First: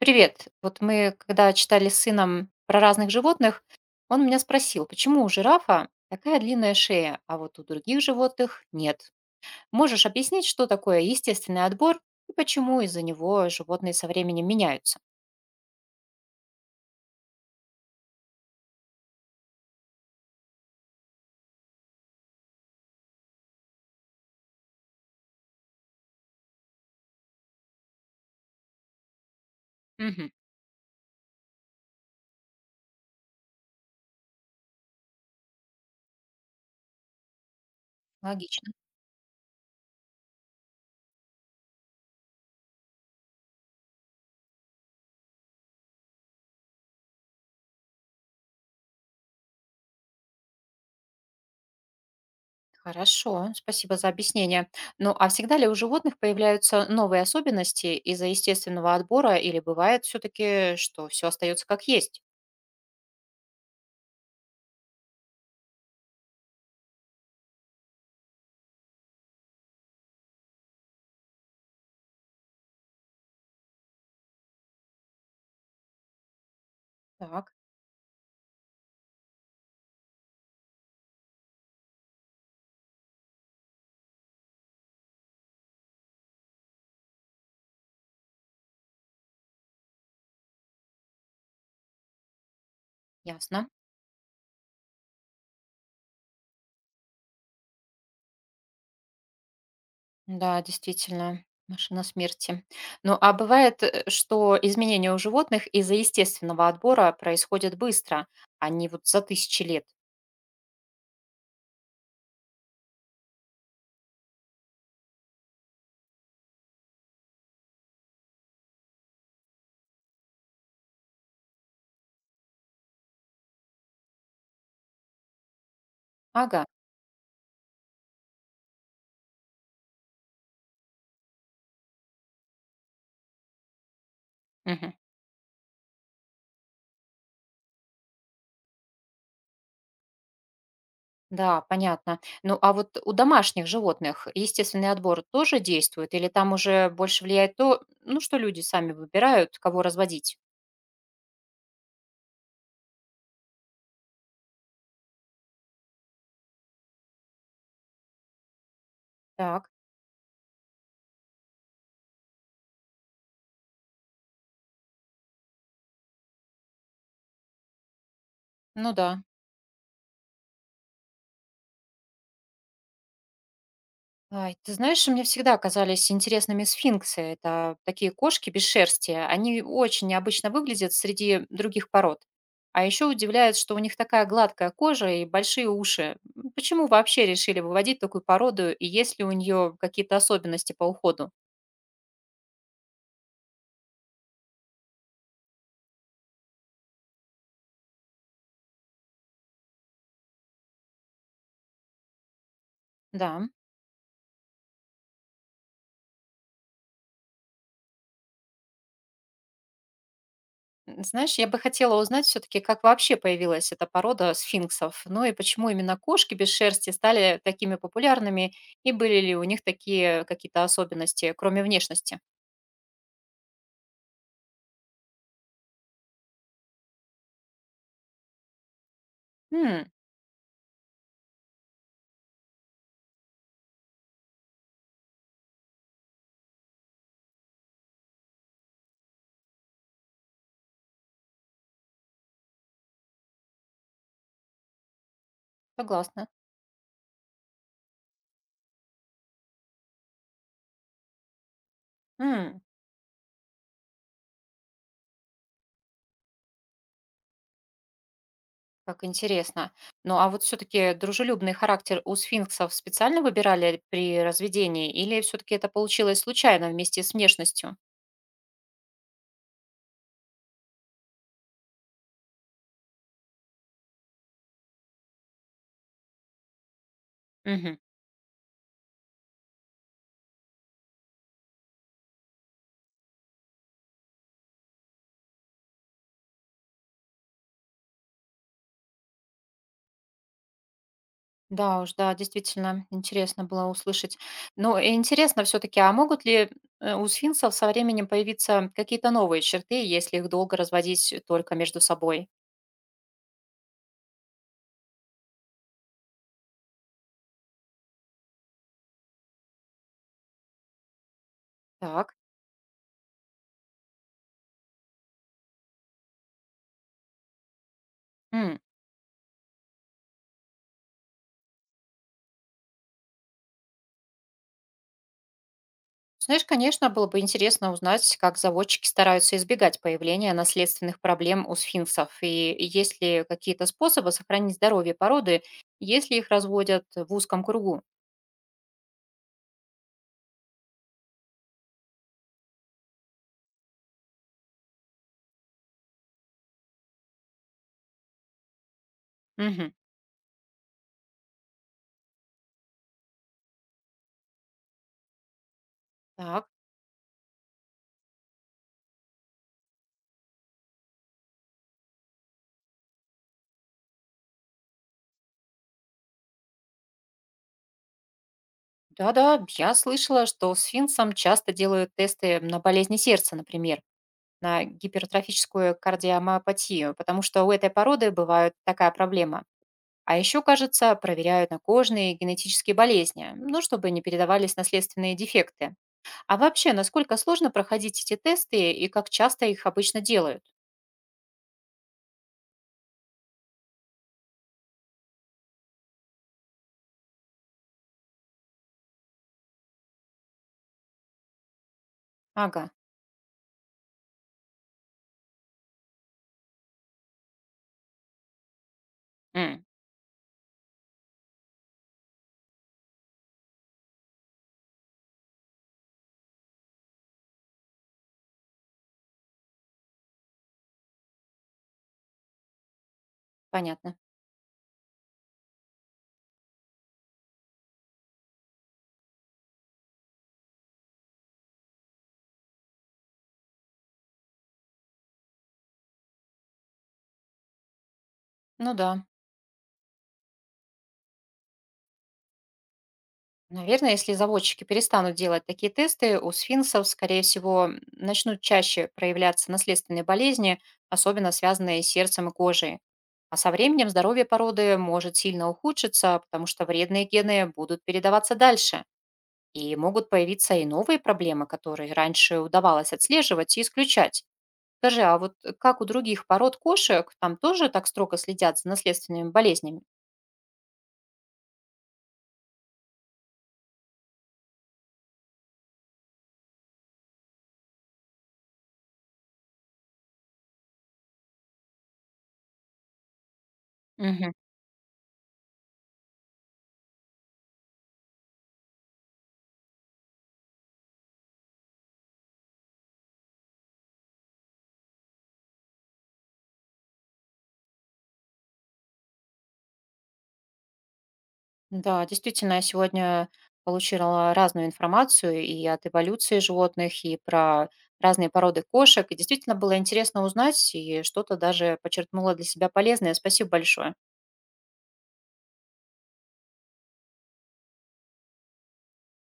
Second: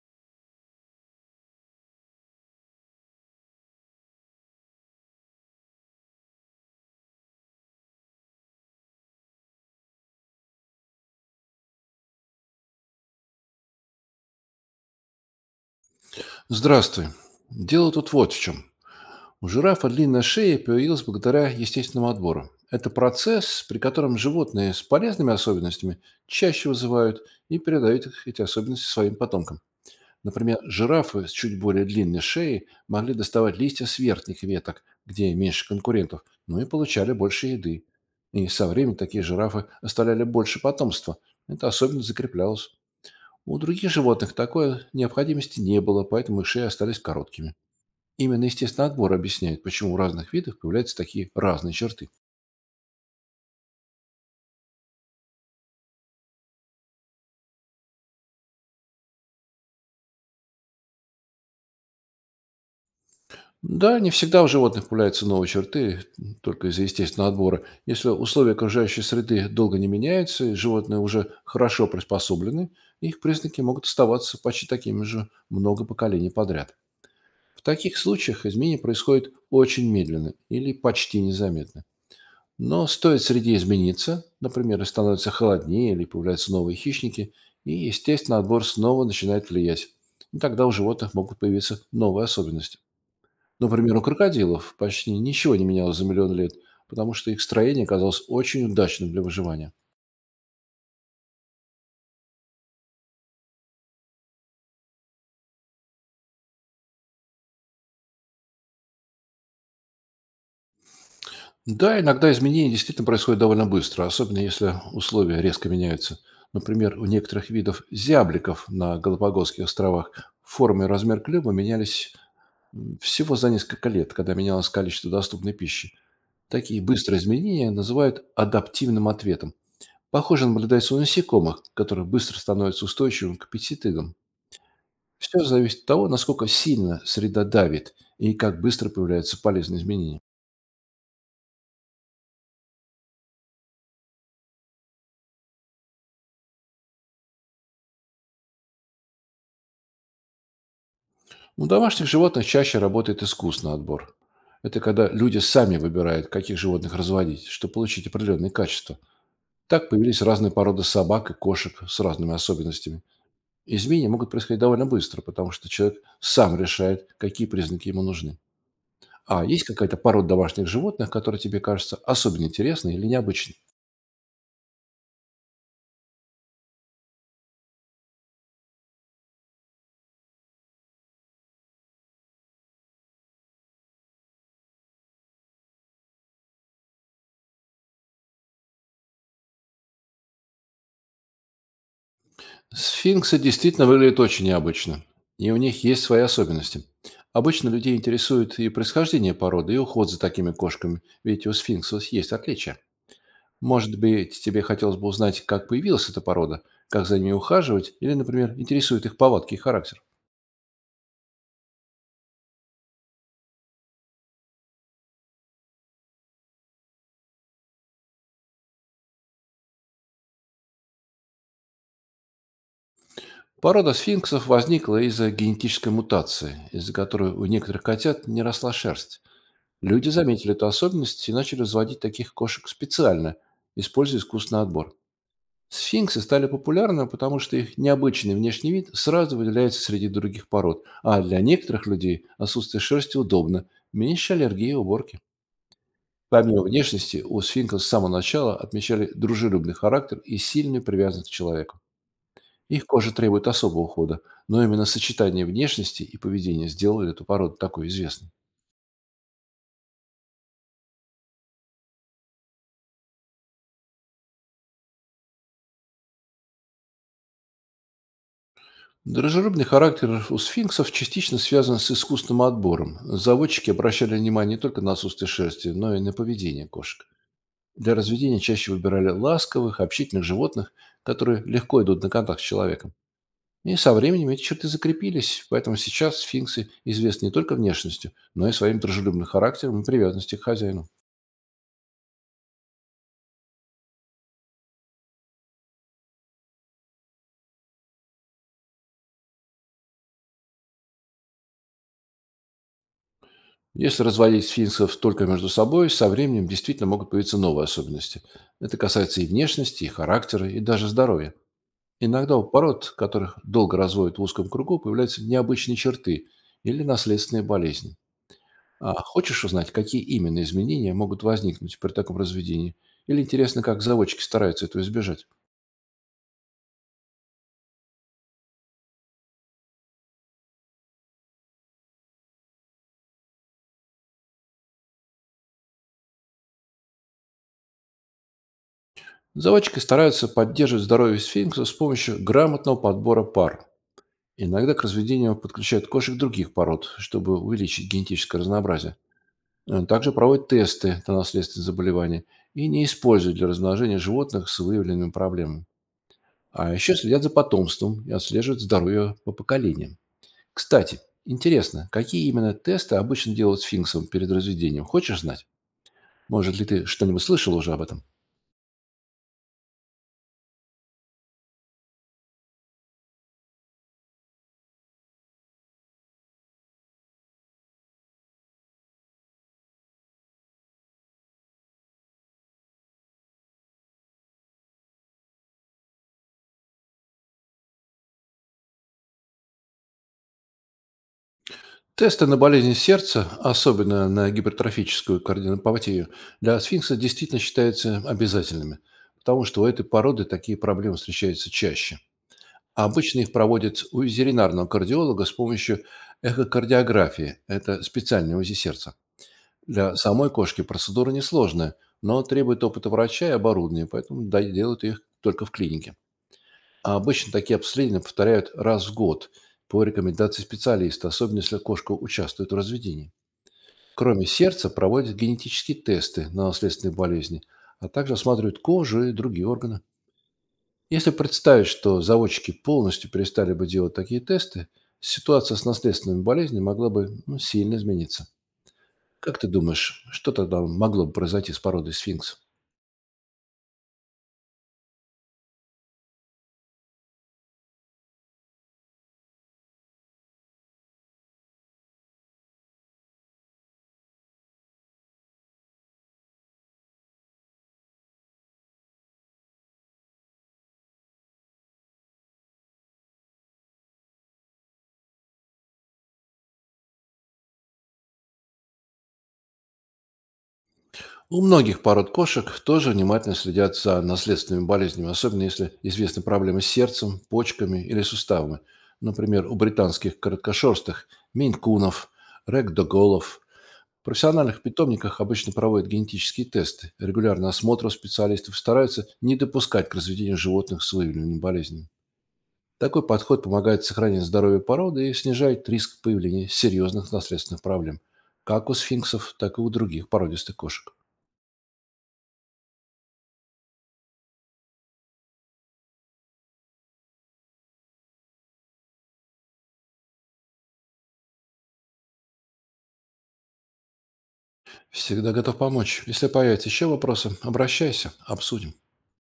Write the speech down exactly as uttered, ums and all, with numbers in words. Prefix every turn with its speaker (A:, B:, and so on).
A: Привет. Вот мы, когда читали с сыном про разных животных, он меня спросил, почему у жирафа такая длинная шея, а вот у других животных нет. Можешь объяснить, что такое естественный отбор и почему из-за него животные со временем меняются?
B: Здравствуй. Дело тут вот в чем. У жирафа длинная шея появилась благодаря естественному отбору. Это процесс, при котором животные с полезными особенностями чаще вызывают и передают их, эти особенности своим потомкам.
A: Мгм.
B: Например, жирафы с чуть более длинной шеей могли доставать листья с верхних веток, где меньше конкурентов, ну и получали больше еды. И со
A: Логично.
B: временем такие жирафы оставляли больше потомства. Это особенно закреплялось. У других животных такой необходимости не было, поэтому их шеи остались короткими. Именно естественный отбор объясняет, почему у разных видов появляются такие разные черты.
A: Хорошо, спасибо за объяснение. Ну а всегда ли у животных появляются новые особенности из-за естественного отбора или бывает все-таки, что все остается как есть?
B: Да, не всегда у животных появляются новые черты, м, только из-за естественного отбора. Если условия окружающей среды долго не меняются, и животные уже хорошо приспособлены, их признаки могут оставаться почти такими же много поколений подряд.
A: Так,
B: В таких случаях изменения происходят очень медленно или почти незаметно. Но стоит среде измениться, например, и становится холоднее или появляются новые хищники, и, естественно, отбор снова начинает влиять. И тогда у животных могут появиться новые особенности.
A: ясно.
B: Например, у крокодилов почти ничего не менялось за миллион лет, потому что их строение оказалось очень удачным для выживания.
A: Да, действительно, машина смерти. Ну, а бывает, э, что изменения у животных из-за естественного отбора происходят быстро, а не вот за тысячи лет.
B: Да, иногда изменения действительно происходят довольно быстро, особенно если условия резко меняются. Например, у некоторых видов зябликов на Галапагосских островах форма и размер клюва менялись М, всего за несколько лет, когда менялось количество доступной пищи,
A: Ага.
B: такие быстрые изменения называют адаптивным ответом. Похоже, наблюдается у насекомых, которые быстро становятся устойчивым к пестицидам.
A: Мгм.
B: Все зависит от того, насколько сильно среда давит и как быстро появляются полезные изменения.
A: Да, понятно. Ну, а вот у домашних животных естественный отбор тоже действует, или там уже больше влияет то, ну, что люди сами выбирают, кого разводить?
B: У домашних животных чаще работает искусный отбор. Это когда люди сами выбирают, каких животных разводить, чтобы получить определенные качества.
A: Так,
B: Так появились разные породы собак и кошек с разными особенностями. Изменения могут происходить довольно быстро, потому что человек сам решает, какие признаки ему нужны.
A: ну да.
B: А есть какая-то порода домашних животных, которая тебе кажется особенно интересной или необычной?
A: Ай, ты знаешь, мне всегда казались интересными сфинксы. Это такие кошки без шерсти. Они очень необычно выглядят среди других пород. А еще удивляет, что у них такая гладкая кожа и большие уши. М, Почему вообще решили выводить такую породу, и есть ли у нее какие-то особенности по уходу?
B: Сфинксы действительно выглядят очень необычно, и у них есть свои особенности. Обычно людей интересует и происхождение породы, и уход за такими кошками, ведь у сфинксов есть отличия.
A: Да.
B: Может быть, тебе хотелось бы узнать, как появилась эта порода, как за ними ухаживать, или, например, интересует их повадки и характер.
A: М, Знаешь, я бы хотела узнать все-таки, как вообще появилась эта порода сфинксов, ну и почему именно кошки без шерсти стали такими популярными, и были ли у них такие какие-то особенности, кроме внешности.
B: Порода сфинксов возникла из-за генетической мутации, из-за которой у некоторых котят не росла шерсть.
A: М.
B: Люди заметили эту особенность и начали разводить таких кошек специально, используя искусственный отбор. Сфинксы стали популярны, потому что их необычный внешний вид сразу выделяется среди других пород, а для некоторых людей отсутствие шерсти удобно, меньше аллергии и уборки.
A: Согласна.
B: Помимо внешности, у сфинксов с самого начала отмечали дружелюбный характер и сильную привязанность к человеку.
A: М,
B: Их кожа требует особого ухода, но именно сочетание внешности и поведения сделали эту породу такой известной.
A: как интересно. Ну, а вот все-таки дружелюбный характер у сфинксов специально выбирали при разведении, или все-таки это получилось случайно вместе с внешностью?
B: Дружелюбный характер у сфинксов частично связан с искусственным отбором. Заводчики обращали внимание не только на отсутствие шерсти, но и на поведение кошек.
A: Мгм.
B: Для разведения чаще выбирали ласковых, общительных животных, которые легко идут на контакт с человеком. И со временем эти черты закрепились, поэтому сейчас сфинксы известны не только внешностью, но и своим дружелюбным характером и привязанностью к хозяину.
A: Да уж, да, действительно, интересно было услышать. Ну, и интересно все-таки, а могут ли э, у сфинксов со временем появиться какие-то новые черты, если их долго разводить только между собой?
B: Если разводить сфинксов только между собой, со временем действительно могут появиться новые особенности. Это касается и внешности, и характера, и даже здоровья.
A: Так.
B: Иногда у пород, которых долго разводят в узком кругу, появляются необычные черты или наследственные болезни. А хочешь узнать, какие именно изменения могут возникнуть при таком разведении? Или интересно, как заводчики стараются этого избежать?
A: Знаешь, конечно, было бы интересно узнать, как заводчики стараются избегать появления наследственных проблем у сфинксов, и есть ли какие-то способы сохранить здоровье породы, если их разводят в узком кругу.
B: Заводчики стараются поддерживать здоровье сфинкса с помощью грамотного подбора пар. Иногда к разведению подключают кошек других пород, чтобы увеличить генетическое разнообразие.
A: Мгм.
B: Э, Также проводят тесты на наследственные заболевания и не используют для размножения животных с выявленными проблемами.
A: Так,
B: А еще следят за потомством и отслеживают здоровье по поколениям. Кстати, интересно, какие именно тесты обычно делают сфинксом перед разведением? Хочешь знать? Может ли ты что-нибудь слышал уже об этом?
A: да-да, я слышала, что сфинксам часто делают тесты на болезни сердца, например, на гипертрофическую кардиомиопатию, потому что у этой породы бывает такая проблема. А еще, кажется, проверяют на кожные и генетические болезни, ну, чтобы не передавались наследственные дефекты. А вообще, насколько сложно проходить эти тесты и как часто их обычно делают?
B: Тесты на болезни сердца, особенно на гипертрофическую кардиопатию, для сфинкса действительно считаются обязательными, потому что у этой породы такие проблемы встречаются чаще.
A: Ага,
B: А обычно их проводят у ветеринарного кардиолога с помощью эхокардиографии, это специальное УЗИ сердца.
A: м,
B: Для самой кошки процедура несложная, но требует опыта врача и оборудования, поэтому да- делают их только в клинике. А обычно такие обследования повторяют раз в год по рекомендации специалиста, особенно если кошка участвует в разведении.
A: понятно.
B: Кроме сердца проводят генетические тесты на наследственные болезни, а также осматривают кожу и другие органы. Если представить, что заводчики полностью перестали бы делать такие тесты, ситуация с наследственными болезнями могла бы, ну, сильно измениться.
A: Ну да.
B: Как ты думаешь, что тогда могло бы произойти с породой сфинкс?
A: Наверное, если заводчики перестанут делать такие тесты, у сфинксов, скорее всего, м, начнут чаще проявляться наследственные болезни, особенно связанные с сердцем и кожей. А со временем здоровье породы может сильно ухудшиться, потому что вредные гены будут передаваться дальше. И могут появиться и новые проблемы, которые раньше удавалось отслеживать и исключать. Скажи, а вот э, как у других пород кошек, там тоже так строго следят за наследственными болезнями?
B: У многих пород кошек тоже внимательно следят за наследственными болезнями, особенно если известны проблемы с сердцем, почками или суставами. Например, у британских короткошерстых, минькунов, рэгдоголов. В
A: Мгм.
B: профессиональных питомниках обычно проводят генетические тесты, регулярный осмотр у специалистов, стараются не допускать к разведению животных с выявленными болезнями. Такой подход помогает сохранить здоровье породы и снижает риск появления серьезных наследственных проблем, как у сфинксов, так и у других породистых кошек.
A: Да, действительно, я сегодня получила разную информацию и от эволюции животных, и про разные породы кошек. И действительно было интересно узнать, и что-то даже почерпнула для себя полезное. Спасибо большое.
B: Всегда готов помочь. Если появятся еще вопросы, обращайся, обсудим.